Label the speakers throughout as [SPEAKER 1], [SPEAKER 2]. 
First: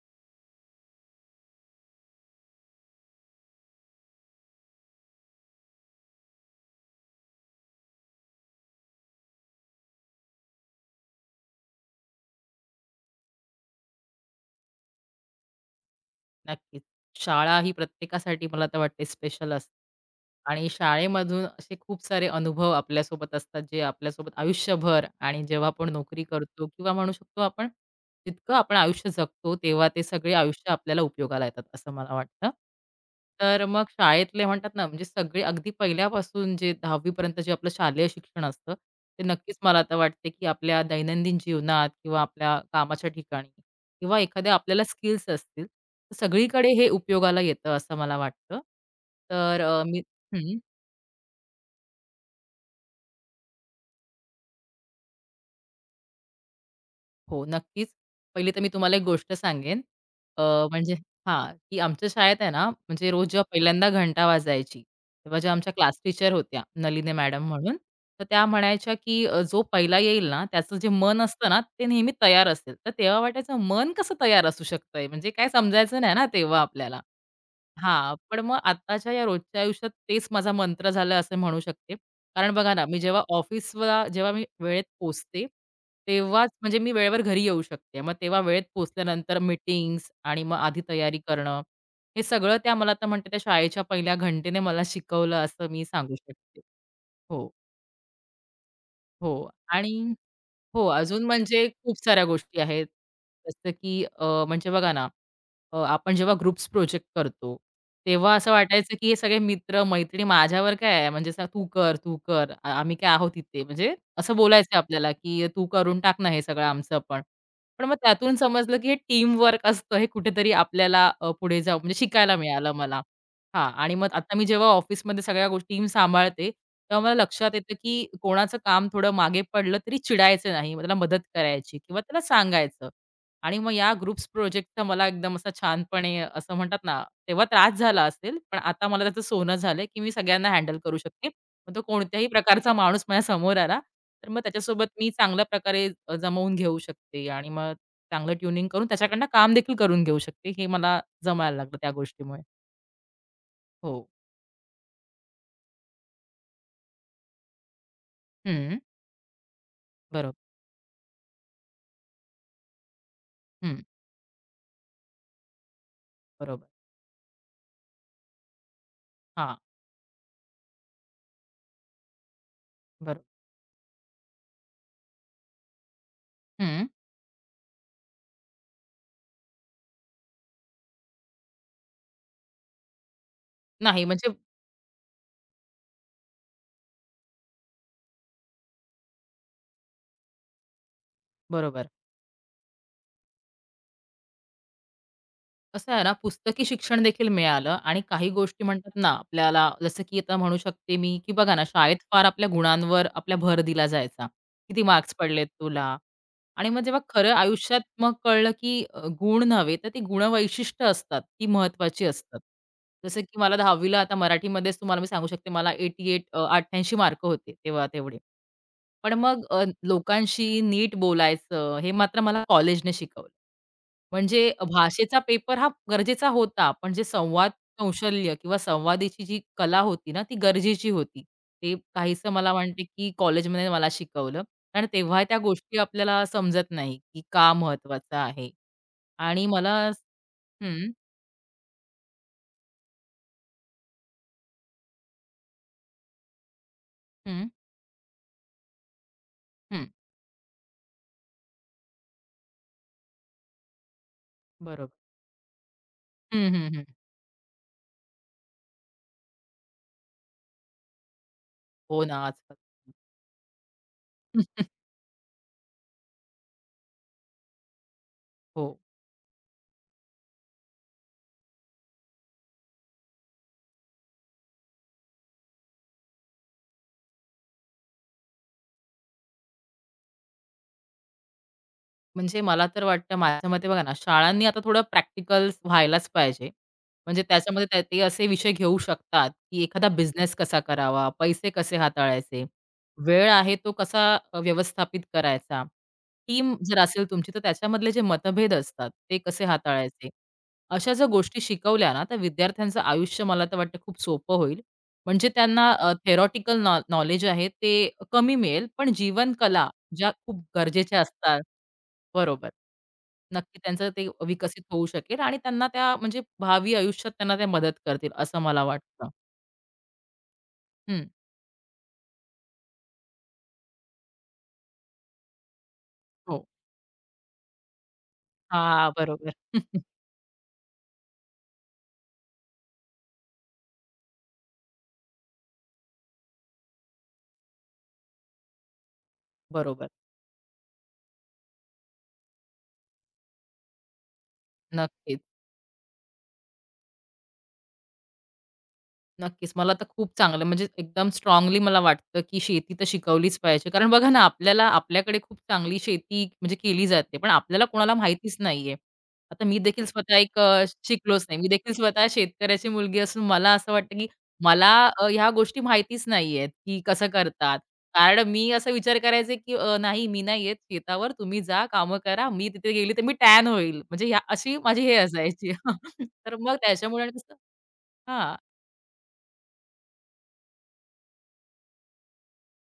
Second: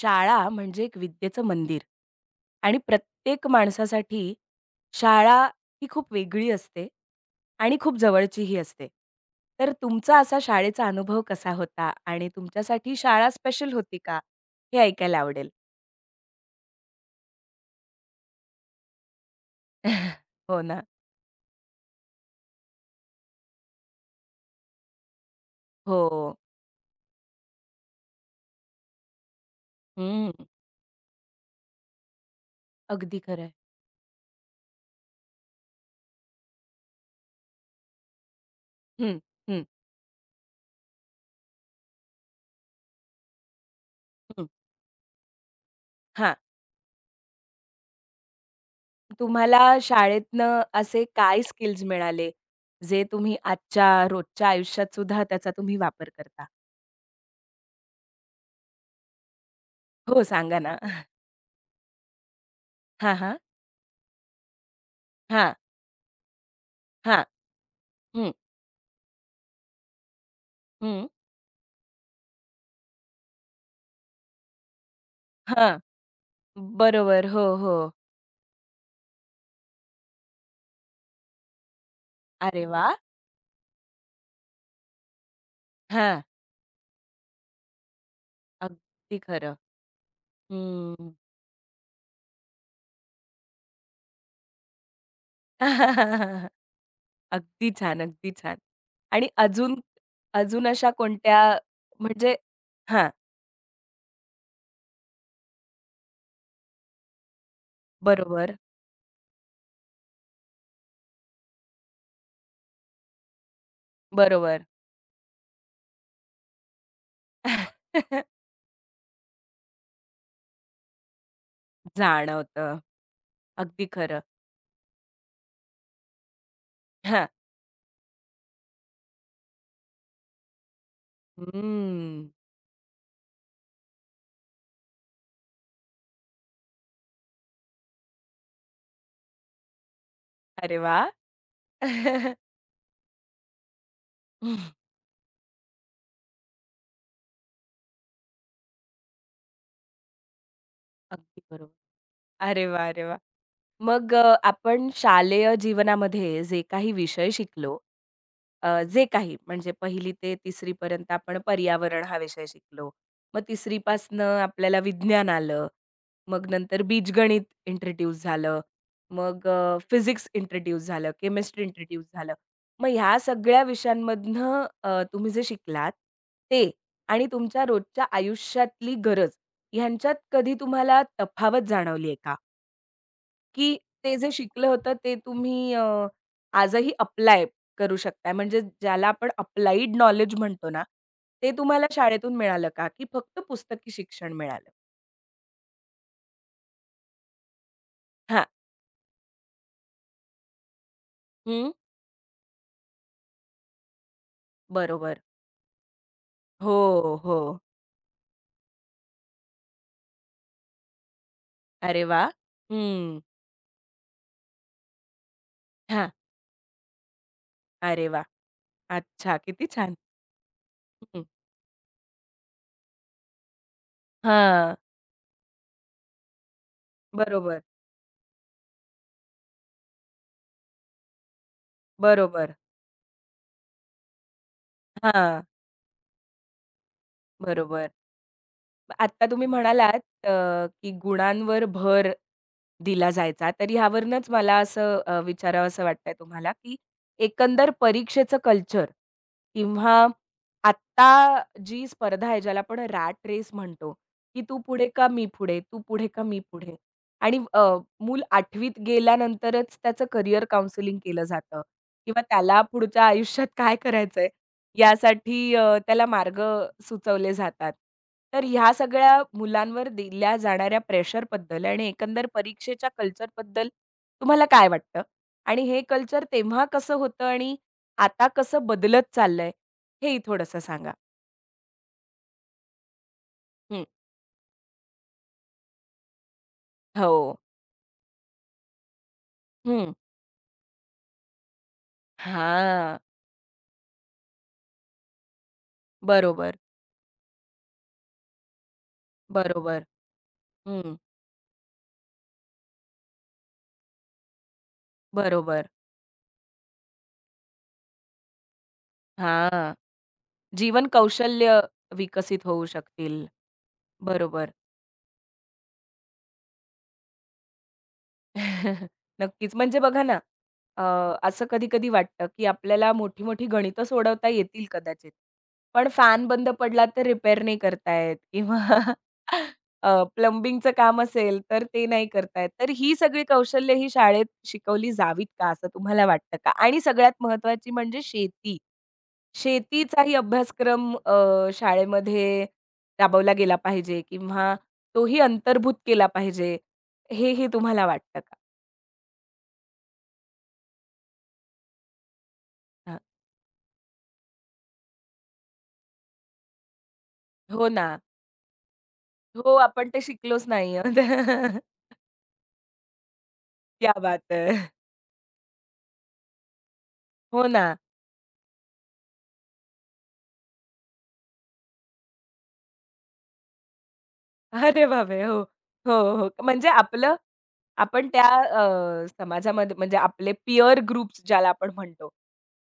[SPEAKER 1] शाळा म्हणजे एक विद्येचं मंदिर आणि प्रत्येक माणसासाठी शाळा ही खूप वेगळी असते आणि खूप जवळचीही असते. तर तुमचा असा शाळेचा अनुभव कसा होता आणि तुमच्यासाठी शाळा स्पेशल होती का? हे ऐकायला आवडेल.
[SPEAKER 2] नक्कीच. शाळा ही प्रत्येकासाठी मला तर वाटते स्पेशल असते.
[SPEAKER 1] हो
[SPEAKER 2] आणि
[SPEAKER 1] ना.
[SPEAKER 2] शाळेमधून असे खूप सारे अनुभव आपल्यासोबत असतात, जे आपल्यासोबत आयुष्यभर आणि जेव्हा आपण नोकरी
[SPEAKER 1] हो.
[SPEAKER 2] करतो किंवा म्हणू शकतो आपण जितकं आपण आयुष्य जगतो, तेव्हा ते सगळे
[SPEAKER 1] हं.
[SPEAKER 2] आयुष्य आपल्याला उपयोगाला येतात, असं मला वाटतं.
[SPEAKER 1] अगदी खरं आहे.
[SPEAKER 2] तर मग शाळेतले म्हणतात ना, म्हणजे सगळे अगदी पहिल्यापासून जे 10वी जे आपलं शालेय शिक्षण असतं,
[SPEAKER 1] हं,
[SPEAKER 2] ते नक्कीच
[SPEAKER 1] हं,
[SPEAKER 2] मला आता वाटते, की आपल्या दैनंदिन जीवनात किंवा आपल्या कामाच्या ठिकाणी किंवा
[SPEAKER 1] हं.
[SPEAKER 2] एखाद्या आपल्याला स्किल्स असतील,
[SPEAKER 1] हां.
[SPEAKER 2] सगळीकडे हे उपयोगाला येतं असं मला वाटतं.
[SPEAKER 1] तुम्हाला
[SPEAKER 2] तर मी हं,
[SPEAKER 1] शाळेतनं असे काय स्किल्स मिळाले, जे तुम्ही आजच्या रोजच्या आयुष्यात सुद्धा त्याचा तुम्ही वापर करता?
[SPEAKER 2] हो, नक्कीच. पहिली तर मी तुम्हाला एक गोष्ट सांगेन.
[SPEAKER 1] हो,
[SPEAKER 2] अ,
[SPEAKER 1] सांगा ना.
[SPEAKER 2] म्हणजे हां, की आमच्या शाळेत आहे ना, म्हणजे
[SPEAKER 1] हां,
[SPEAKER 2] रोज
[SPEAKER 1] हां.
[SPEAKER 2] जेव्हा पहिल्यांदा घंटा वाजायची, तेव्हा ज्या
[SPEAKER 1] हां,
[SPEAKER 2] आमच्या क्लास टीचर होत्या, नलिनी
[SPEAKER 1] हां.
[SPEAKER 2] मॅडम म्हणून, तर
[SPEAKER 1] हं,
[SPEAKER 2] त्या म्हणायच्या, की "जो पहिला येईल ना, त्याचं जे
[SPEAKER 1] हं.
[SPEAKER 2] मन असतं ना, ते नेहमी तयार असेल." तर तेव्हा वाटायचं मन कसं तयार असू शकतंय? म्हणजे काय
[SPEAKER 1] हां.
[SPEAKER 2] समजायचं नाही ना तेव्हा आपल्याला.
[SPEAKER 1] बरोबर. हो, हो.
[SPEAKER 2] हां, पण मग आत्ताच्या या रोजच्या आयुष्यात तेच माझा मंत्र झालं असं म्हणू शकते. कारण
[SPEAKER 1] अरे
[SPEAKER 2] बघा ना,
[SPEAKER 1] वाह!
[SPEAKER 2] मी जेव्हा ऑफिसला जेव्हा मी वेळेत पोहोचते,
[SPEAKER 1] हां.
[SPEAKER 2] तेव्हाच म्हणजे मी वेळेवर घरी येऊ शकते. मग तेव्हा वेळेत
[SPEAKER 1] अगदी
[SPEAKER 2] पोहोचल्यानंतर
[SPEAKER 1] खरं.
[SPEAKER 2] मीटिंग्स आणि मग आधी
[SPEAKER 1] हं.
[SPEAKER 2] तयारी करणं, हे सगळं त्या मला आता म्हणते त्या शाळेच्या पहिल्या घंटेने मला शिकवलं असं मी सांगू शकते. हो,
[SPEAKER 1] अगदी छान, अगदी छान. आणि
[SPEAKER 2] हो.
[SPEAKER 1] अजून
[SPEAKER 2] आणि
[SPEAKER 1] अजून
[SPEAKER 2] हो,
[SPEAKER 1] अशा
[SPEAKER 2] अजून
[SPEAKER 1] कोणत्या
[SPEAKER 2] म्हणजे खूप साऱ्या
[SPEAKER 1] म्हणजे
[SPEAKER 2] गोष्टी आहेत.
[SPEAKER 1] हां.
[SPEAKER 2] जसं की म्हणजे बघा ना आपण जेव्हा ग्रुप्स प्रोजेक्ट करतो, तेव्हा असं
[SPEAKER 1] बरोबर,
[SPEAKER 2] वाटायचं, की हे सगळे मित्र-मैत्रिणी माझ्यावर काय आहे म्हणजे असं तू कर, तू कर. आम्ही काय आहोत इथे. म्हणजे असं
[SPEAKER 1] बरोबर.
[SPEAKER 2] बोलायचं आपल्याला, की तू करून टाक ना हे सगळं आमचं पण. पण मग त्यातून समजलं, की हे टीमवर्क असतं हे कुठेतरी आपल्याला पुढे जाऊ म्हणजे शिकायला मिळालं
[SPEAKER 1] जाणवतं.
[SPEAKER 2] मला. हां
[SPEAKER 1] अगदी
[SPEAKER 2] आणि मग
[SPEAKER 1] खरं.
[SPEAKER 2] आता मी जेव्हा ऑफिसमध्ये सगळ्या गोष्टी टीम सांभाळते, तेव्हा मला
[SPEAKER 1] हां.
[SPEAKER 2] लक्षात येतं, की कोणाचं काम थोडं मागे पडलं तरी चिडायचं नाही. मग त्याला मदत करायची किंवा त्याला
[SPEAKER 1] हम्म.
[SPEAKER 2] सांगायचं. आणि मग या ग्रुप्स प्रोजेक्टचा मला एकदम असा छानपणे असं म्हणतात ना, तेव्हा त्रास झाला असेल, पण आता मला त्याचं सोनं झालंय, की मी सगळ्यांना हँडल
[SPEAKER 1] अरे
[SPEAKER 2] करू
[SPEAKER 1] वाह!
[SPEAKER 2] शकते. मग तो कोणत्याही प्रकारचा माणूस माझ्या समोर आला, तर मग त्याच्यासोबत मी चांगल्या प्रकारे जमवून घेऊ शकते आणि मग चांगलं ट्यूनिंग करून त्याच्याकडनं काम देखील करून घेऊ शकते. हे मला
[SPEAKER 1] अगदी
[SPEAKER 2] जमायला
[SPEAKER 1] बरोबर.
[SPEAKER 2] लागलं त्या गोष्टीमुळे.
[SPEAKER 1] अरे वाह! अरे वाह!
[SPEAKER 2] हो.
[SPEAKER 1] मग आपण शालेय जीवनामध्ये जे काही विषय शिकलो,
[SPEAKER 2] हं.
[SPEAKER 1] जे काही म्हणजे पहिली ते
[SPEAKER 2] बरोबर.
[SPEAKER 1] 3री पर्यंत आपण पर्यावरण हा विषय शिकलो. मग 3री
[SPEAKER 2] हं.
[SPEAKER 1] पासनं आपल्याला विज्ञान आलं. मग
[SPEAKER 2] बरोबर.
[SPEAKER 1] नंतर बीजगणित इंट्रोड्यूस झालं. मग
[SPEAKER 2] हां.
[SPEAKER 1] फिजिक्स इंट्रोड्यूस झालं, केमिस्ट्री इंट्रोड्यूस झालं. मग ह्या
[SPEAKER 2] बरोबर.
[SPEAKER 1] सगळ्या विषयांमधनं तुम्ही जे शिकलात ते
[SPEAKER 2] हं.
[SPEAKER 1] आणि तुमच्या रोजच्या आयुष्यातली गरज ह्यांच्यात कधी तुम्हाला तफावत जाणवली आहे का? की
[SPEAKER 2] नाही
[SPEAKER 1] ते
[SPEAKER 2] म्हणजे
[SPEAKER 1] जे शिकलं होतं ते तुम्ही आजही अप्लाय करू शकताय. म्हणजे ज्याला आपण अप्लाइड नॉलेज म्हणतो ना, ते तुम्हाला
[SPEAKER 2] बरोबर.
[SPEAKER 1] शाळेतून मिळालं का? की फक्त पुस्तकी शिक्षण मिळालं?
[SPEAKER 2] कसं आहे ना, पुस्तकी शिक्षण देखील मिळालं आणि काही
[SPEAKER 1] हां.
[SPEAKER 2] गोष्टी म्हणतात ना, आपल्याला जसं की आता म्हणू शकते मी, की बघा ना,
[SPEAKER 1] हं.
[SPEAKER 2] शाळेत फार आपल्या गुणांवर आपला भर दिला जायचा. किती मार्क्स
[SPEAKER 1] बरोबर.
[SPEAKER 2] पडलेत तुला? आणि मग जेव्हा
[SPEAKER 1] हो,
[SPEAKER 2] खरं
[SPEAKER 1] हो.
[SPEAKER 2] आयुष्यात मग कळलं, की गुण नव्हे, तर ती गुणवैशिष्ट्य असतात, ती
[SPEAKER 1] अरे
[SPEAKER 2] महत्त्वाची
[SPEAKER 1] वाह!
[SPEAKER 2] असतात.
[SPEAKER 1] हं.
[SPEAKER 2] जसं की मला 10वी आता मराठीमध्येच तुम्हाला मी सांगू शकते, मला
[SPEAKER 1] हां.
[SPEAKER 2] 88 अ, 88 मार्क होते तेव्हा
[SPEAKER 1] अरे
[SPEAKER 2] तेवढे.
[SPEAKER 1] वाह!
[SPEAKER 2] पण
[SPEAKER 1] अच्छा,
[SPEAKER 2] मग
[SPEAKER 1] किती छान.
[SPEAKER 2] लोकांशी नीट
[SPEAKER 1] हं.
[SPEAKER 2] बोलायचं हे मात्र मला कॉलेजने शिकवलं. म्हणजे
[SPEAKER 1] हां.
[SPEAKER 2] भाषेचा पेपर हा गरजेचा होता, पण जे संवाद
[SPEAKER 1] बरोबर,
[SPEAKER 2] कौशल्य किंवा संवादाची जी कला होती ना, ती गरजेची होती. ते काहीसं मला
[SPEAKER 1] बरोबर.
[SPEAKER 2] वाटते, की कॉलेजमध्ये मला शिकवलं. कारण तेव्हा त्या
[SPEAKER 1] हां.
[SPEAKER 2] गोष्टी आपल्याला समजत नाही, की का
[SPEAKER 1] बरोबर.
[SPEAKER 2] महत्वाचं आहे
[SPEAKER 1] आत्ता
[SPEAKER 2] आणि
[SPEAKER 1] तुम्ही
[SPEAKER 2] मला
[SPEAKER 1] म्हणालात की
[SPEAKER 2] हं,
[SPEAKER 1] गुणांवर भर दिला जायचा, तर ह्यावरूनच मला असं विचारावसं वाटतंय तुम्हाला, की
[SPEAKER 2] हं,
[SPEAKER 1] एकंदर परीक्षेचं कल्चर
[SPEAKER 2] हं.
[SPEAKER 1] किंवा आत्ता जी स्पर्धा आहे, ज्याला आपण रॅट रेस म्हणतो, की तू पुढे
[SPEAKER 2] बरोबर.
[SPEAKER 1] का मी पुढे, तू पुढे का मी
[SPEAKER 2] हं, हं,
[SPEAKER 1] पुढे
[SPEAKER 2] हं.
[SPEAKER 1] आणि मूल 8वीत गेल्यानंतरच त्याचं करियर काउंसलिंग केलं जातं
[SPEAKER 2] हो ना,
[SPEAKER 1] किंवा
[SPEAKER 2] आजकाल.
[SPEAKER 1] त्याला पुढच्या आयुष्यात काय करायचंय यासाठी त्याला मार्ग सुचवले जातात. तर
[SPEAKER 2] हो.
[SPEAKER 1] ह्या सगळ्या मुलांवर दिल्या जाणाऱ्या प्रेशरबद्दल आणि एकंदर परीक्षेच्या कल्चरबद्दल तुम्हाला काय वाटतं? आणि हे कल्चर तेव्हा कसं होतं आणि आता कसं बदलत चाललंय? हेही थोडंसं सांगा?
[SPEAKER 2] म्हणजे मला तर वाटतं माझ्या मते बघा
[SPEAKER 1] हं.
[SPEAKER 2] ना, शाळांनी आता थोडं प्रॅक्टिकल व्हायलाच पाहिजे.
[SPEAKER 1] हो.
[SPEAKER 2] म्हणजे त्याच्यामध्ये ते असे विषय घेऊ शकतात, की एखादा
[SPEAKER 1] हं.
[SPEAKER 2] बिझनेस कसा करावा, पैसे कसे हाताळायचे,
[SPEAKER 1] हां.
[SPEAKER 2] वेळ आहे तो कसा व्यवस्थापित करायचा, टीम
[SPEAKER 1] बरोबर,
[SPEAKER 2] जर असेल तुमची तर त्याच्यामधले जे मतभेद असतात ते कसे
[SPEAKER 1] बरोबर.
[SPEAKER 2] हाताळायचे. अशा
[SPEAKER 1] हं.
[SPEAKER 2] जर गोष्टी शिकवल्या ना, तर विद्यार्थ्यांचं आयुष्य मला तर वाटतं खूप सोपं होईल. म्हणजे
[SPEAKER 1] बरोबर.
[SPEAKER 2] त्यांना थेरॉटिकल नॉलेज आहे ते कमी मिळेल, पण जीवनकला
[SPEAKER 1] हां.
[SPEAKER 2] ज्या खूप
[SPEAKER 1] जीवन
[SPEAKER 2] गरजेच्या असतात.
[SPEAKER 1] कौशल्य विकसित
[SPEAKER 2] बरोबर.
[SPEAKER 1] होऊ शकतील.
[SPEAKER 2] नक्की त्यांचं ते
[SPEAKER 1] बरोबर.
[SPEAKER 2] विकसित होऊ शकेल आणि त्यांना त्या म्हणजे भावी आयुष्यात त्यांना ते मदत करतील असं मला वाटतं.
[SPEAKER 1] नक्कीच. म्हणजे बघा ना, अ,
[SPEAKER 2] हं.
[SPEAKER 1] असं कधी-कधी वाटतं, की आपल्याला मोठी-मोठी गणितं सोडवता येतील कदाचित. पण फॅन
[SPEAKER 2] हो.
[SPEAKER 1] बंद पडला तर रिपेअर नाही करता येत किंवा
[SPEAKER 2] हां, बरोबर.
[SPEAKER 1] प्लंबिंगचं काम असेल तर ते नाही करता येत. तर ही सगळी कौशल्य ही शाळेत शिकवली जावीत का असं तुम्हाला वाटतं का? आणि सगळ्यात महत्त्वाची म्हणजे शेती.
[SPEAKER 2] बरोबर.
[SPEAKER 1] शेतीचाही अभ्यासक्रम शाळेमध्ये राबवला गेला पाहिजे किंवा तोही
[SPEAKER 2] नक्कीच.
[SPEAKER 1] अंतर्भूत केला पाहिजे, हे ही तुम्हाला वाटतं
[SPEAKER 2] नक्कीच. मला तर खूप चांगलं म्हणजे एकदम स्ट्रॉंगली मला वाटतं, की शेती तर
[SPEAKER 1] हां.
[SPEAKER 2] शिकवलीच पाहिजे. कारण बघा ना, आपल्याला आपल्याकडे खूप चांगली शेती म्हणजे केली जाते, पण आपल्याला
[SPEAKER 1] हो ना.
[SPEAKER 2] कोणाला माहितीच नाहीये. आता
[SPEAKER 1] हो,
[SPEAKER 2] मी देखील
[SPEAKER 1] आपण ते
[SPEAKER 2] स्वतः एक
[SPEAKER 1] शिकलोच नाही
[SPEAKER 2] शिकलोच नाही. मी
[SPEAKER 1] आहोत.
[SPEAKER 2] देखील स्वतः शेतकऱ्याची मुलगी असून मला असं
[SPEAKER 1] क्या
[SPEAKER 2] वाटतं, की
[SPEAKER 1] बात है!
[SPEAKER 2] मला ह्या गोष्टी माहितीच नाहीयेत, की कसं
[SPEAKER 1] हो
[SPEAKER 2] करतात.
[SPEAKER 1] ना.
[SPEAKER 2] कारण मी असा विचार करायचे, की नाही मी नाही येत शेतावर, तुम्ही जा कामं करा. मी तिथे गेली तर मी टॅन होईल. म्हणजे ह्या अशी माझी
[SPEAKER 1] अरे
[SPEAKER 2] हे
[SPEAKER 1] बापरे! हो.
[SPEAKER 2] असायची.
[SPEAKER 1] हो, हो.
[SPEAKER 2] तर मग
[SPEAKER 1] म्हणजे
[SPEAKER 2] त्याच्यामुळे
[SPEAKER 1] आपलं
[SPEAKER 2] कसं
[SPEAKER 1] आपण त्या
[SPEAKER 2] हां.
[SPEAKER 1] समाजामध्ये म्हणजे आपले पियर ग्रुप्स ज्याला आपण म्हणतो,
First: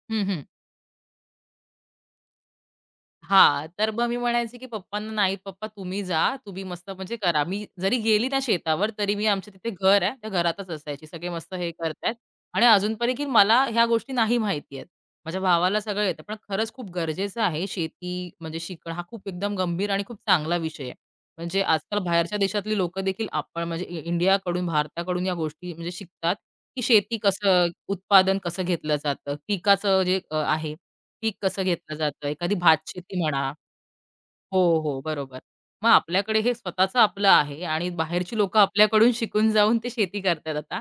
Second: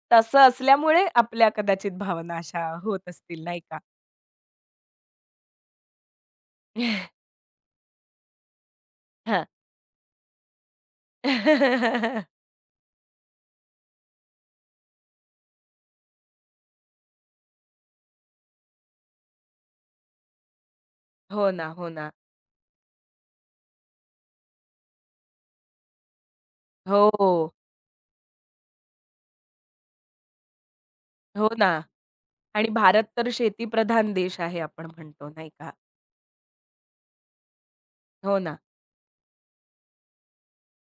[SPEAKER 2] हं,
[SPEAKER 1] तसं
[SPEAKER 2] हं.
[SPEAKER 1] असल्यामुळे आपल्या कदाचित भावना अशा होत असतील नाही
[SPEAKER 2] हां,
[SPEAKER 1] का?
[SPEAKER 2] तर मग मी म्हणायचे, की पप्पांना "नाही पप्पा तुम्ही जा, तुम्ही मस्त म्हणजे करा." मी जरी गेली ना शेतावर तरी मी
[SPEAKER 1] हां.
[SPEAKER 2] आमच्या तिथे घर आहे, त्या घरातच असायची. सगळे मस्त हे करतायत आणि अजून पण की मला ह्या गोष्टी नाही माहिती आहेत. माझ्या भावाला सगळं येतं. पण खरंच खूप गरजेचं आहे शेती म्हणजे शिकणं हा खूप एकदम गंभीर आणि खूप चांगला विषय आहे.
[SPEAKER 1] हो
[SPEAKER 2] म्हणजे
[SPEAKER 1] ना, हो
[SPEAKER 2] आजकाल
[SPEAKER 1] ना.
[SPEAKER 2] बाहेरच्या देशातली लोकं देखील आपण म्हणजे इंडियाकडून, भारताकडून या गोष्टी म्हणजे शिकतात, की शेती
[SPEAKER 1] हो,
[SPEAKER 2] कसं उत्पादन कसं घेतलं जातं, पिकाचं जे आहे पीक
[SPEAKER 1] हो
[SPEAKER 2] कसं
[SPEAKER 1] ना.
[SPEAKER 2] घेतलं जातं, एखादी
[SPEAKER 1] आणि भारत
[SPEAKER 2] भातशेती
[SPEAKER 1] तर
[SPEAKER 2] म्हणा.
[SPEAKER 1] शेतीप्रधान देश
[SPEAKER 2] हो,
[SPEAKER 1] आहे आपण
[SPEAKER 2] हो,
[SPEAKER 1] म्हणतो
[SPEAKER 2] बरोबर.
[SPEAKER 1] नाही का?
[SPEAKER 2] मग आपल्याकडे हे स्वतःचं आपलं आहे आणि बाहेरची
[SPEAKER 1] हो ना.
[SPEAKER 2] लोकं आपल्याकडून शिकून जाऊन ते शेती करतायत आता.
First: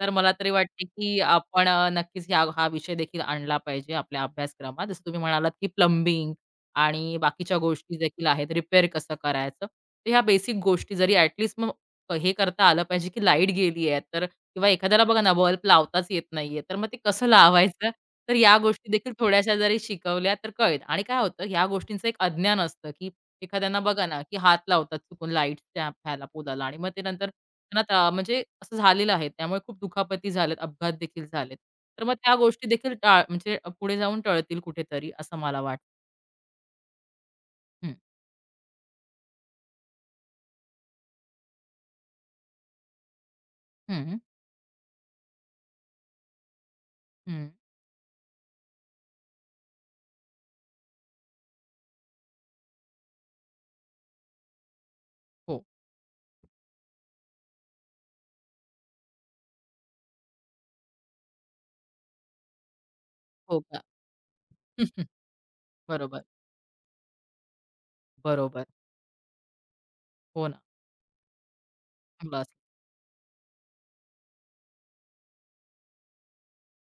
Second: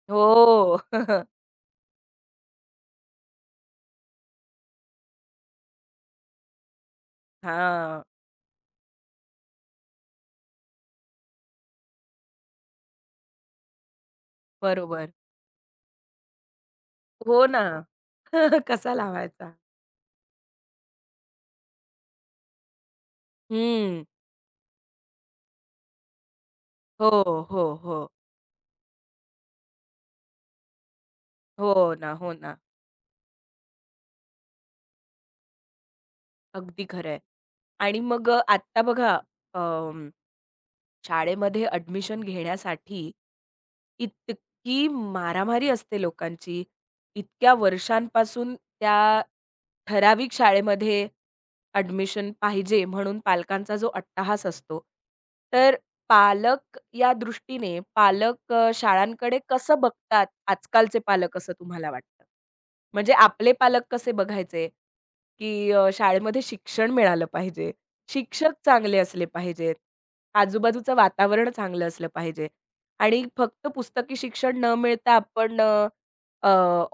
[SPEAKER 2] तर मला तरी
[SPEAKER 1] हो.
[SPEAKER 2] वाटते, की आपण नक्कीच हा विषय देखील आणला पाहिजे आपल्या अभ्यासक्रमात. जसं तुम्ही म्हणालात, की प्लंबिंग आणि बाकीच्या गोष्टी
[SPEAKER 1] हां.
[SPEAKER 2] देखील आहेत, रिपेअर कसं करायचं. तर ह्या बेसिक गोष्टी जरी मग हे करता आलं पाहिजे, की लाईट गेली आहे तर किंवा एखाद्याला
[SPEAKER 1] बरोबर.
[SPEAKER 2] बघा ना बल्ब लावताच येत नाहीये, तर मग ते कसं
[SPEAKER 1] हो ना.
[SPEAKER 2] लावायचं तर या गोष्टी
[SPEAKER 1] कसा
[SPEAKER 2] देखील
[SPEAKER 1] लावायचा?
[SPEAKER 2] थोड्याशा जरी शिकवल्या तर कळेल आणि काय होतं ह्या गोष्टींचं एक अज्ञान असतं, की एखाद्यांना
[SPEAKER 1] हं.
[SPEAKER 2] बघा ना, की हात लावतात चुकून लाईटच्या ह्याला पोलाला आणि मग ते
[SPEAKER 1] हो,
[SPEAKER 2] नंतर
[SPEAKER 1] हो,
[SPEAKER 2] त्यांना
[SPEAKER 1] हो.
[SPEAKER 2] ता म्हणजे असं झालेलं आहे. त्यामुळे खूप दुखापती झाल्यात, अपघात देखील झालेत.
[SPEAKER 1] हो
[SPEAKER 2] तर
[SPEAKER 1] ना,
[SPEAKER 2] मग
[SPEAKER 1] हो
[SPEAKER 2] त्या
[SPEAKER 1] ना.
[SPEAKER 2] गोष्टी देखील म्हणजे पुढे जाऊन टळतील कुठेतरी असं मला वाटतं.
[SPEAKER 1] अगदी खरं आहे.
[SPEAKER 2] हं,
[SPEAKER 1] आणि मग आत्ता बघा शाळेमध्ये ॲडमिशन घेण्यासाठी
[SPEAKER 2] हं,
[SPEAKER 1] इतकी मारामारी असते लोकांची.
[SPEAKER 2] हं.
[SPEAKER 1] इतक्या वर्षांपासून त्या ठराविक शाळेमध्ये ॲडमिशन पाहिजे म्हणून पालकांचा जो अट्टाहास असतो.
[SPEAKER 2] हो,
[SPEAKER 1] तर पालक या दृष्टीने पालक शाळांकडे कसं बघतात आजकालचे पालक असं तुम्हाला वाटतं? म्हणजे आपले
[SPEAKER 2] हो का?
[SPEAKER 1] पालक कसे बघायचे? की
[SPEAKER 2] बरोबर,
[SPEAKER 1] शाळेमध्ये शिक्षण मिळालं पाहिजे. शिक्षक
[SPEAKER 2] बरोबर.
[SPEAKER 1] चांगले असले पाहिजेत.
[SPEAKER 2] हो ना.
[SPEAKER 1] आजूबाजूचं वातावरण चांगलं असलं
[SPEAKER 2] बस
[SPEAKER 1] पाहिजे. आणि फक्त पुस्तकी शिक्षण न मिळता आपण अ, अ,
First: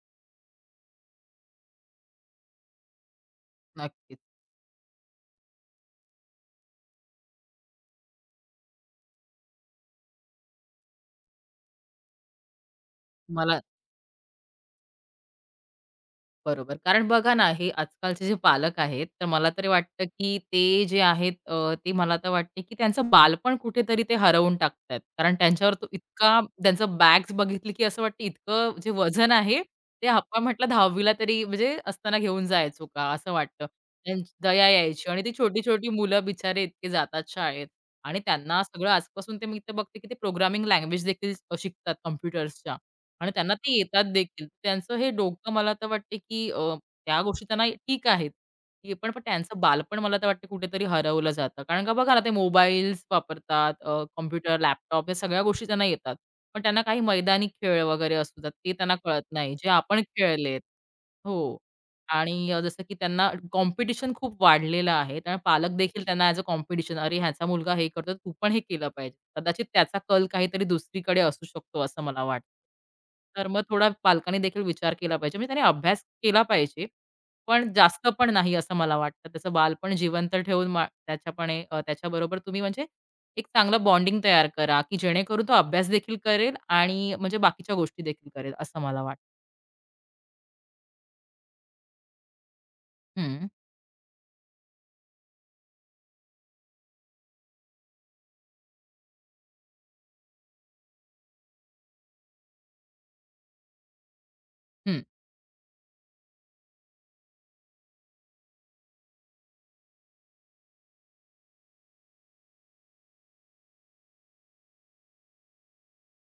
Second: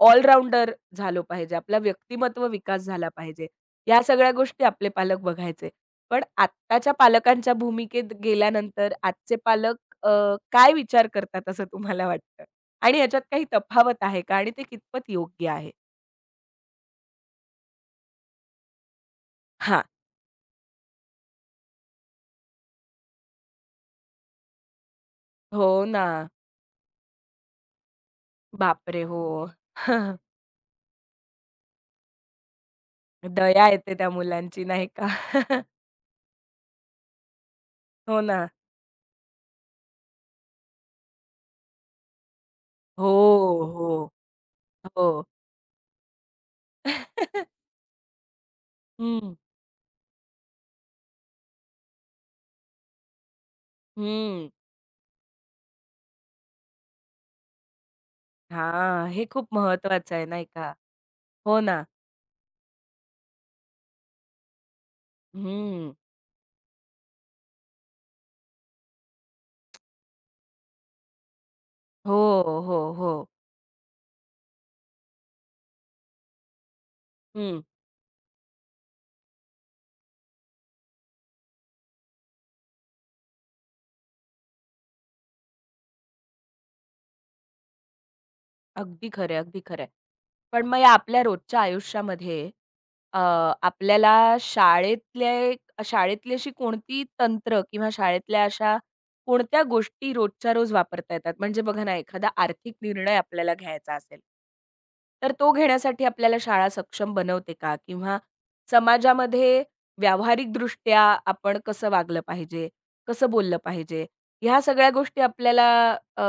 [SPEAKER 1] ऑलराउंडर झालो पाहिजे. आपला व्यक्तिमत्व विकास झाला पाहिजे. या
[SPEAKER 2] नक्कीच.
[SPEAKER 1] सगळ्या गोष्टी आपले पालक बघायचे. पण आत्ताच्या पालकांच्या भूमिकेत गेल्यानंतर आजचे पालक अ, काय विचार करतात असं तुम्हाला वाटतं? आणि याच्यात काही
[SPEAKER 2] मला
[SPEAKER 1] तफावत आहे का आणि ते कितपत योग्य आहे?
[SPEAKER 2] बरोबर. कारण बघा ना, हे आजकालचे जे पालक आहेत, तर मला तरी
[SPEAKER 1] हां.
[SPEAKER 2] वाटतं, की ते जे आहेत ते मला तर वाटते, की त्यांचं बालपण कुठेतरी ते हरवून टाकतायत. कारण
[SPEAKER 1] हो
[SPEAKER 2] त्यांच्यावर तो
[SPEAKER 1] ना.
[SPEAKER 2] इतका त्यांचं बॅग्स बघितलं, की असं वाटतं इतकं जे
[SPEAKER 1] बापरे! हो.
[SPEAKER 2] वजन आहे, ते आपण म्हटलं 10वी तरी म्हणजे असताना घेऊन जायचो का? असं वाटतं.
[SPEAKER 1] दया येते त्या
[SPEAKER 2] त्यांची
[SPEAKER 1] मुलांची
[SPEAKER 2] दया
[SPEAKER 1] नाही का?
[SPEAKER 2] यायची आणि ती छोटी-छोटी मुलं बिचारे इतके जातात शाळेत आणि
[SPEAKER 1] हो ना.
[SPEAKER 2] त्यांना सगळं आजपासून ते मी इथे बघते, की ते प्रोग्रामिंग लँग्वेज देखील शिकतात कॉम्प्युटर्सच्या.
[SPEAKER 1] हो,
[SPEAKER 2] आणि त्यांना ते येतात
[SPEAKER 1] हो,
[SPEAKER 2] देखील. त्यांचं हे
[SPEAKER 1] हो.
[SPEAKER 2] डोकं मला तर वाटते, की त्या गोष्टी त्यांना ठीक आहेत. की पण पण
[SPEAKER 1] हं,
[SPEAKER 2] त्यांचं बालपण मला तर वाटतं कुठेतरी हरवलं जातं. कारण का बघा ना, ते मोबाईल्स वापरतात,
[SPEAKER 1] हं.
[SPEAKER 2] कॉम्प्युटर, लॅपटॉप या सगळ्या गोष्टी त्यांना येतात. पण त्यांना काही मैदानी खेळ वगैरे असतात, ते त्यांना
[SPEAKER 1] हां,
[SPEAKER 2] कळत
[SPEAKER 1] हे खूप
[SPEAKER 2] नाही, जे आपण
[SPEAKER 1] महत्वाचं आहे नाही
[SPEAKER 2] खेळलेत.
[SPEAKER 1] का?
[SPEAKER 2] हो.
[SPEAKER 1] हो ना.
[SPEAKER 2] आणि जसं की त्यांना कॉम्पिटिशन खूप वाढलेलं आहे. त्यामुळे पालक
[SPEAKER 1] हं.
[SPEAKER 2] देखील त्यांना ॲज अ कॉम्पिटिशन, "अरे, ह्याचा मुलगा हे करतो, तू पण हे केलं पाहिजे." कदाचित त्याचा कल काहीतरी दुसरीकडे असू शकतो, असं
[SPEAKER 1] हो,
[SPEAKER 2] मला वाटतं.
[SPEAKER 1] हो, हो.
[SPEAKER 2] तर मग थोडा पालकांनी देखील विचार केला पाहिजे. म्हणजे त्याने अभ्यास केला पाहिजे,
[SPEAKER 1] हं.
[SPEAKER 2] पण जास्त पण नाही, असं मला वाटतं. त्याचं बालपण जिवंत ठेवून त्याच्यापणे त्याच्याबरोबर तुम्ही म्हणजे एक चांगलं बॉन्डिंग तयार करा, की जेणेकरून तो अभ्यास देखील करेल आणि म्हणजे बाकीच्या गोष्टी देखील करेल, असं मला
[SPEAKER 1] अगदी
[SPEAKER 2] वाटतं.
[SPEAKER 1] खरं आहे, अगदी खरं आहे. पण मग या आपल्या रोजच्या आयुष्यामध्ये अ,
[SPEAKER 2] हं,
[SPEAKER 1] आपल्याला शाळेतले शाळेतली अशी कोणती तंत्र किंवा शाळेतल्या अशा कोणत्या गोष्टी रोजच्या रोज वापरता येतात? म्हणजे बघा ना, एखादा आर्थिक निर्णय आपल्याला घ्यायचा असेल,
[SPEAKER 2] हं.
[SPEAKER 1] तर तो घेण्यासाठी आपल्याला शाळा सक्षम बनवते का? किंवा समाजामध्ये व्यावहारिकदृष्ट्या आपण कसं वागलं पाहिजे? कसं बोललं पाहिजे? ह्या सगळ्या गोष्टी आपल्याला अ,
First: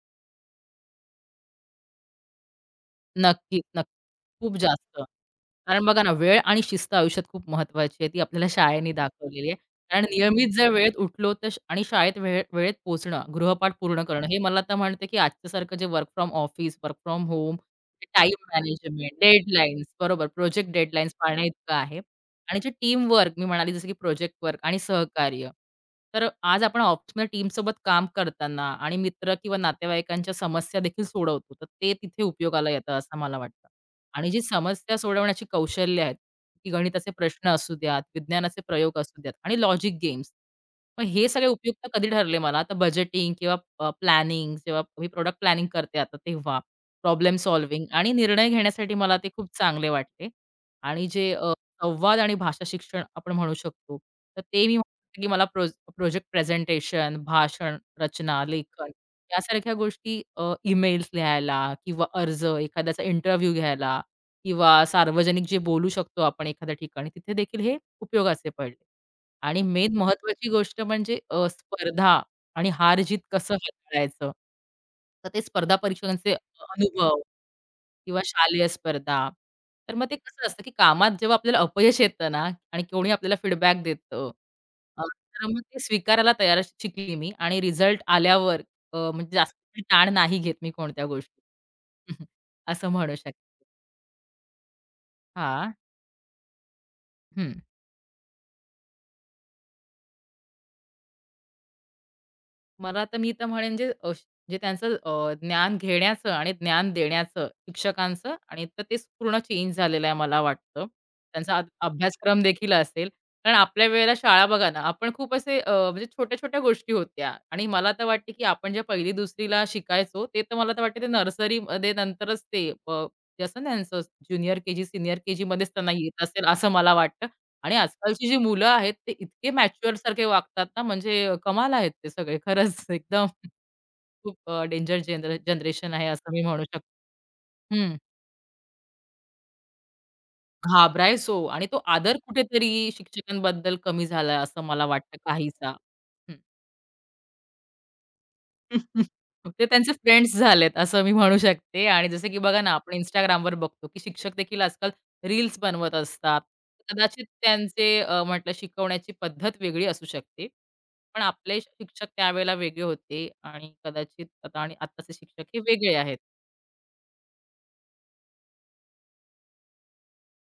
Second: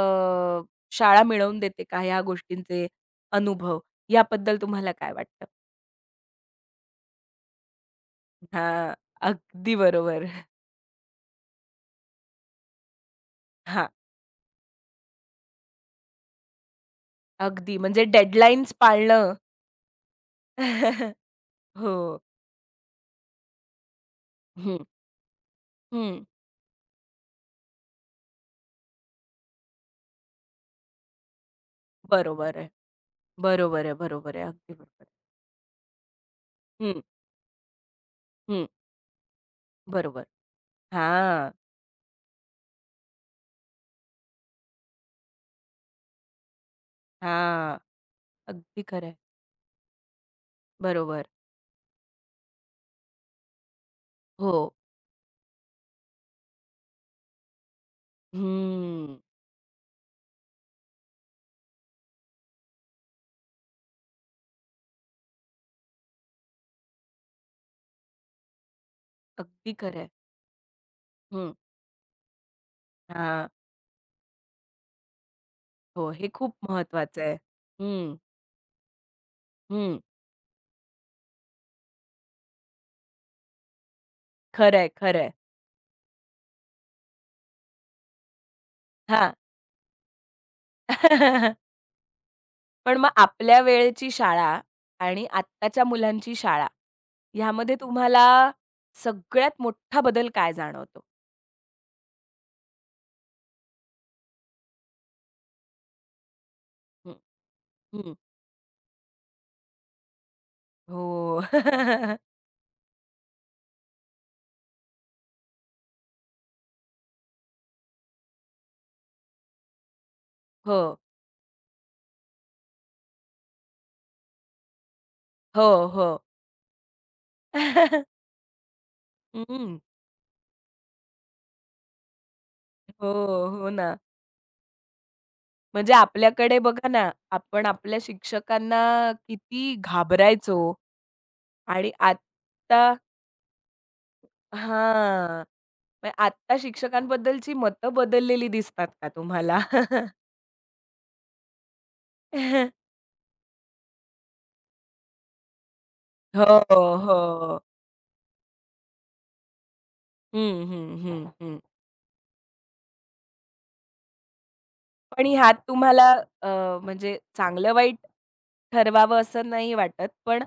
[SPEAKER 1] शाळा मिळवून देते का? ह्या गोष्टींचे
[SPEAKER 2] नक्कीच,
[SPEAKER 1] अनुभव,
[SPEAKER 2] नक्की. खूप
[SPEAKER 1] याबद्दल तुम्हाला
[SPEAKER 2] जास्त.
[SPEAKER 1] काय वाटतं?
[SPEAKER 2] कारण बघा ना, वेळ आणि शिस्त आयुष्यात खूप महत्त्वाची आहे. ती आपल्याला शाळेने
[SPEAKER 1] हां,
[SPEAKER 2] दाखवलेली आहे.
[SPEAKER 1] अगदी
[SPEAKER 2] कारण
[SPEAKER 1] बरोबर.
[SPEAKER 2] नियमित जर वेळेत उठलो तर आणि शाळेत वेळेत पोहोचणं, गृहपाठ
[SPEAKER 1] हां,
[SPEAKER 2] पूर्ण करणं, हे मला तर म्हणते, की आजच्यासारखं जे work from office, work from home,
[SPEAKER 1] अगदी म्हणजे
[SPEAKER 2] टाइम
[SPEAKER 1] डेडलाईन्स
[SPEAKER 2] मॅनेजमेंट,
[SPEAKER 1] पाळणं
[SPEAKER 2] डेडलाईन्स बरोबर, प्रोजेक्ट डेडलाईन्स पाळण्याइतकं आहे.
[SPEAKER 1] हो.
[SPEAKER 2] आणि जे टीम वर्क मी म्हणाली जसं की प्रोजेक्ट वर्क आणि
[SPEAKER 1] हं,
[SPEAKER 2] सहकार्य.
[SPEAKER 1] हं.
[SPEAKER 2] तर आज आपण ऑफिसमध्ये टीमसोबत काम करताना आणि मित्र किंवा नातेवाईकांच्या समस्या देखील सोडवतो. तर ते तिथे
[SPEAKER 1] बरोबर आहे.
[SPEAKER 2] उपयोगाला येतं असं मला वाटतं.
[SPEAKER 1] बरोबर आहे,
[SPEAKER 2] आणि
[SPEAKER 1] बरोबर
[SPEAKER 2] जी
[SPEAKER 1] आहे. अगदी
[SPEAKER 2] समस्या
[SPEAKER 1] बरोबर.
[SPEAKER 2] सोडवण्याची कौशल्य आहेत, की
[SPEAKER 1] हं,
[SPEAKER 2] गणिताचे प्रश्न असू द्यात, विज्ञानाचे
[SPEAKER 1] हं.
[SPEAKER 2] प्रयोग असू द्यात आणि लॉजिक
[SPEAKER 1] बरोबर.
[SPEAKER 2] गेम्स. मग हे सगळे
[SPEAKER 1] हां,
[SPEAKER 2] उपयुक्त कधी ठरले मला तर बजेटिंग किंवा प्लॅनिंग जेव्हा मी प्रॉडक्ट प्लॅनिंग करते आता तेव्हा. प्रॉब्लेम
[SPEAKER 1] हां.
[SPEAKER 2] सॉल्व्हिंग आणि निर्णय
[SPEAKER 1] अगदी
[SPEAKER 2] घेण्यासाठी
[SPEAKER 1] खरं
[SPEAKER 2] मला ते खूप चांगले वाटले. आणि
[SPEAKER 1] बरोबर.
[SPEAKER 2] जे संवाद आणि भाषा शिक्षण आपण म्हणू शकतो. तर ते
[SPEAKER 1] हो.
[SPEAKER 2] मी म्हणते, की मला प्रोजेक्ट प्रेझेंटेशन, भाषण, रचना, लेखन
[SPEAKER 1] हं.
[SPEAKER 2] यासारख्या गोष्टी ईमेल्स लिहायला किंवा अर्ज, एखाद्याचा इंटरव्ह्यू घ्यायला किंवा सार्वजनिक जे बोलू शकतो आपण एखाद्या ठिकाणी, तिथे देखील हे उपयोगाचे पडले. आणि
[SPEAKER 1] अगदी
[SPEAKER 2] मेन
[SPEAKER 1] खरं आहे.
[SPEAKER 2] महत्त्वाची गोष्ट म्हणजे
[SPEAKER 1] हं.
[SPEAKER 2] स्पर्धा आणि हार-जीत कसं हाताळायचं तर ते स्पर्धा
[SPEAKER 1] हो, हे
[SPEAKER 2] परीक्षकांचे
[SPEAKER 1] खूप
[SPEAKER 2] अनुभव
[SPEAKER 1] महत्वाचं आहे. हं,
[SPEAKER 2] किंवा शालेय स्पर्धा. तर
[SPEAKER 1] हं.
[SPEAKER 2] मग ते कसं असतं, की कामात जेव्हा आपल्याला अपयश येतं ना आणि कोणी आपल्याला फीडबॅक देतं,
[SPEAKER 1] खरं आहे,
[SPEAKER 2] अ,
[SPEAKER 1] खरं
[SPEAKER 2] तर मग ते स्वीकारायला तयार अशी शिकली मी आणि रिझल्ट आल्यावर म्हणजे जास्त ताण नाही घेत मी कोणत्या गोष्टी. असं
[SPEAKER 1] पण मग
[SPEAKER 2] म्हणू
[SPEAKER 1] आपल्या
[SPEAKER 2] शकते.
[SPEAKER 1] वेळेची शाळा आणि
[SPEAKER 2] हां.
[SPEAKER 1] आत्ताच्या मुलांची शाळा
[SPEAKER 2] हं.
[SPEAKER 1] ह्यामध्ये तुम्हाला सगळ्यात मोठा बदल काय जाणवतो?
[SPEAKER 2] मला तर मी तर म्हणेन जे जे त्यांचं ज्ञान घेण्याचं आणि ज्ञान
[SPEAKER 1] हं,
[SPEAKER 2] देण्याचं
[SPEAKER 1] हं.
[SPEAKER 2] शिक्षकांचं आणि तर ते पूर्ण चेंज झालेलं आहे मला वाटतं.
[SPEAKER 1] हो.
[SPEAKER 2] त्यांचा अभ्यासक्रम देखील असेल. कारण आपल्या वेळेला शाळा बघा ना, आपण खूप असे म्हणजे छोट्या-छोट्या गोष्टी होत्या आणि मला तर वाटते, की आपण जे 1ली-2री शिकायचो ते तर मला
[SPEAKER 1] हो.
[SPEAKER 2] तर वाटते ते नर्सरीमध्ये नंतरच ते जे असतं ना ज्युनियर के-जी, सीनियर
[SPEAKER 1] हो,
[SPEAKER 2] के-जीमध्येच त्यांना
[SPEAKER 1] हो.
[SPEAKER 2] येत असेल असं मला वाटतं. आणि आजकालची जी मुलं आहेत ते इतके
[SPEAKER 1] हं.
[SPEAKER 2] मॅच्युअर सारखे वागतात ना, म्हणजे कमाल आहेत ते सगळे खरंच
[SPEAKER 1] हो,
[SPEAKER 2] एकदम
[SPEAKER 1] हो ना.
[SPEAKER 2] खूप डेंजर जनर
[SPEAKER 1] म्हणजे
[SPEAKER 2] जनरेशन आहे असं मी
[SPEAKER 1] आपल्याकडे
[SPEAKER 2] म्हणू शकते.
[SPEAKER 1] बघा ना, आपण
[SPEAKER 2] हं,
[SPEAKER 1] आपल्या शिक्षकांना किती घाबरायचो
[SPEAKER 2] घाबरायचो आणि तो
[SPEAKER 1] आणि
[SPEAKER 2] आदर कुठेतरी
[SPEAKER 1] आत्ता
[SPEAKER 2] शिक्षकांबद्दल कमी झाला असं मला वाटतं
[SPEAKER 1] हां.
[SPEAKER 2] काहीसा.
[SPEAKER 1] मग
[SPEAKER 2] हं.
[SPEAKER 1] आत्ता शिक्षकांबद्दलची मतं बदललेली दिसतात का तुम्हाला?
[SPEAKER 2] ते त्यांचे फ्रेंड्स झालेत असं मी म्हणू शकते आणि जसं की बघा ना, आपण Instagramवर बघतो, की शिक्षक देखील आजकाल रील्स बनवत असतात.
[SPEAKER 1] हो,
[SPEAKER 2] कदाचित
[SPEAKER 1] हो.
[SPEAKER 2] त्यांचे म्हटलं शिकवण्याची पद्धत वेगळी असू शकते.
[SPEAKER 1] हं, हं, हं,
[SPEAKER 2] पण
[SPEAKER 1] हं.
[SPEAKER 2] आपले शिक्षक त्यावेळेला वेगळे होते आणि कदाचित आता आणि आत्ताचे
[SPEAKER 1] पण
[SPEAKER 2] शिक्षक
[SPEAKER 1] ह्यात
[SPEAKER 2] हे वेगळे
[SPEAKER 1] तुम्हाला
[SPEAKER 2] आहेत.
[SPEAKER 1] अ, म्हणजे चांगलं-वाईट ठरवावं असं नाही वाटत. पण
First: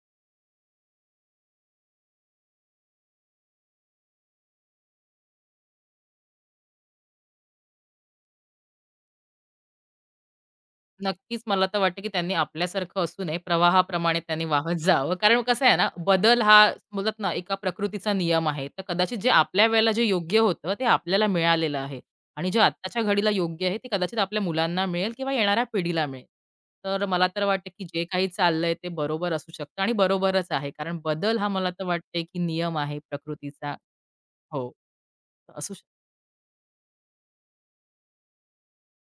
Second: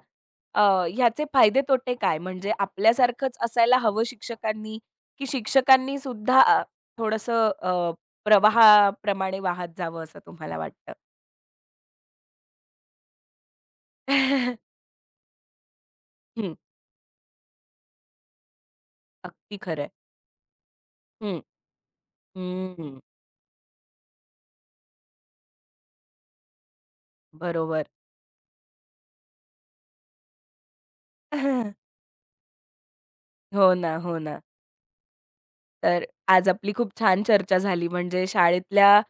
[SPEAKER 1] अ, ह्याचे फायदे-तोटे काय? म्हणजे आपल्यासारखंच असायला हवं शिक्षकांनी, की शिक्षकांनी सुद्धा थोडंसं प्रवाहाप्रमाणे वाहत जावं असं तुम्हाला वाटतं?
[SPEAKER 2] नक्कीच मला तर वाटतं, की त्यांनी आपल्यासारखं असू नये, प्रवाहाप्रमाणे त्यांनी वाहत जावं. कारण कसं आहे ना, बदल हा
[SPEAKER 1] हं,
[SPEAKER 2] बोलतात ना, एका प्रकृतीचा नियम आहे. तर कदाचित जे
[SPEAKER 1] अगदी
[SPEAKER 2] आपल्या
[SPEAKER 1] खरं
[SPEAKER 2] वेळेला जे योग्य होतं, ते आपल्याला
[SPEAKER 1] हं,
[SPEAKER 2] मिळालेलं आहे आणि जे
[SPEAKER 1] हं.
[SPEAKER 2] आत्ताच्या घडीला योग्य आहे, ते कदाचित आपल्या मुलांना मिळेल किंवा येणाऱ्या पिढीला मिळेल. तर मला तर वाटतं, की
[SPEAKER 1] बरोबर.
[SPEAKER 2] जे काही चाललंय ते बरोबर असू शकतं आणि बरोबरच आहे. कारण बदल हा मला तर वाटते, की नियम आहे
[SPEAKER 1] हो
[SPEAKER 2] प्रकृतीचा.
[SPEAKER 1] ना, हो ना.
[SPEAKER 2] हो, असू शकतो.
[SPEAKER 1] तर आज आपली खूप छान चर्चा झाली म्हणजे शाळेतल्या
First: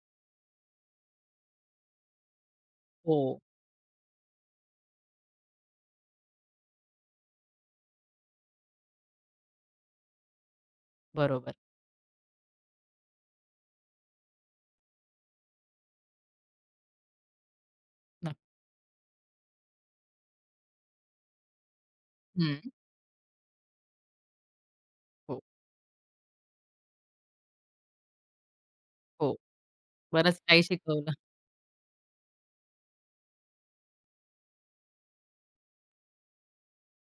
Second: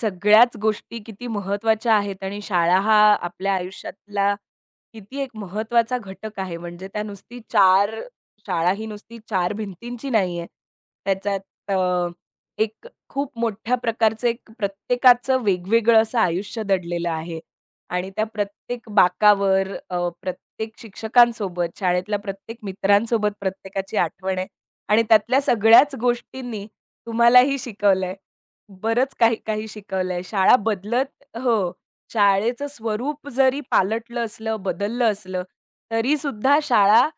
[SPEAKER 1] सगळ्याच गोष्टी किती महत्त्वाच्या आहेत आणि शाळा हा
[SPEAKER 2] हो,
[SPEAKER 1] आपल्या आयुष्यातला किती एक महत्त्वाचा घटक आहे. म्हणजे शाळा ही नुसती 4 भिंतींची नाहीये. त्याच्यात
[SPEAKER 2] बरोबर.
[SPEAKER 1] अ, एक खूप मोठ्या प्रकारचं एक प्रत्येकाचं वेगवेगळं असं आयुष्य दडलेलं आहे आणि त्या
[SPEAKER 2] नक्की.
[SPEAKER 1] प्रत्येक बाकावर प्रत्येक शिक्षकांसोबत, शाळेतल्या प्रत्येक
[SPEAKER 2] हं.
[SPEAKER 1] मित्रांसोबत प्रत्येकाची आठवण आहे. आणि
[SPEAKER 2] हो,
[SPEAKER 1] त्यातल्या सगळ्याच गोष्टींनी तुम्हालाही शिकवलंय. बरंच
[SPEAKER 2] हो.
[SPEAKER 1] काही-काही शिकवलंय.
[SPEAKER 2] बरंच
[SPEAKER 1] शाळा
[SPEAKER 2] काही शिकवलं.
[SPEAKER 1] बदलत हो. शाळेचं स्वरूप जरी पालटलं असलं, बदललं असलं, तरी सुद्धा शाळा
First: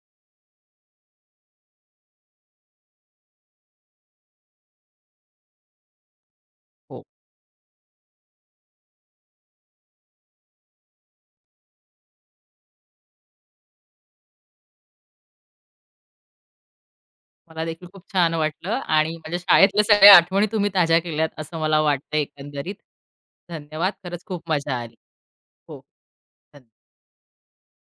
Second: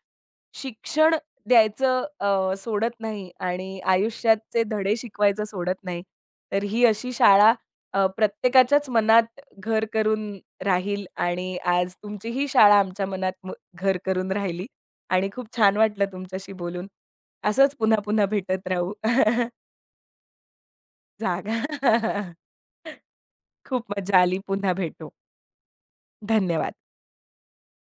[SPEAKER 1] शिक्षण द्यायचं सोडत नाही आणि आयुष्याचे धडे शिकवायचं सोडत नाही. तर ही
[SPEAKER 2] हो.
[SPEAKER 1] अशी शाळा प्रत्येकाच्याच मनात घर करून राहील आणि आज तुमची ही शाळा आमच्या मनात घर करून राहिली आणि खूप छान वाटलं तुमच्याशी बोलून.
[SPEAKER 2] मला
[SPEAKER 1] असंच
[SPEAKER 2] देखील खूप
[SPEAKER 1] पुन्हा-पुन्हा
[SPEAKER 2] छान
[SPEAKER 1] भेटत
[SPEAKER 2] वाटलं
[SPEAKER 1] राहू.
[SPEAKER 2] आणि माझ्या शाळेतल्या सगळ्या आठवणी तुम्ही ताज्या केल्यात असं मला वाटतं
[SPEAKER 1] जागा.
[SPEAKER 2] एकंदरीत.
[SPEAKER 1] खूप
[SPEAKER 2] धन्यवाद.
[SPEAKER 1] मजा
[SPEAKER 2] खरंच
[SPEAKER 1] आली.
[SPEAKER 2] खूप
[SPEAKER 1] पुन्हा
[SPEAKER 2] मजा आली.
[SPEAKER 1] भेटू.
[SPEAKER 2] हो. धन्यवाद.
[SPEAKER 1] धन्यवाद.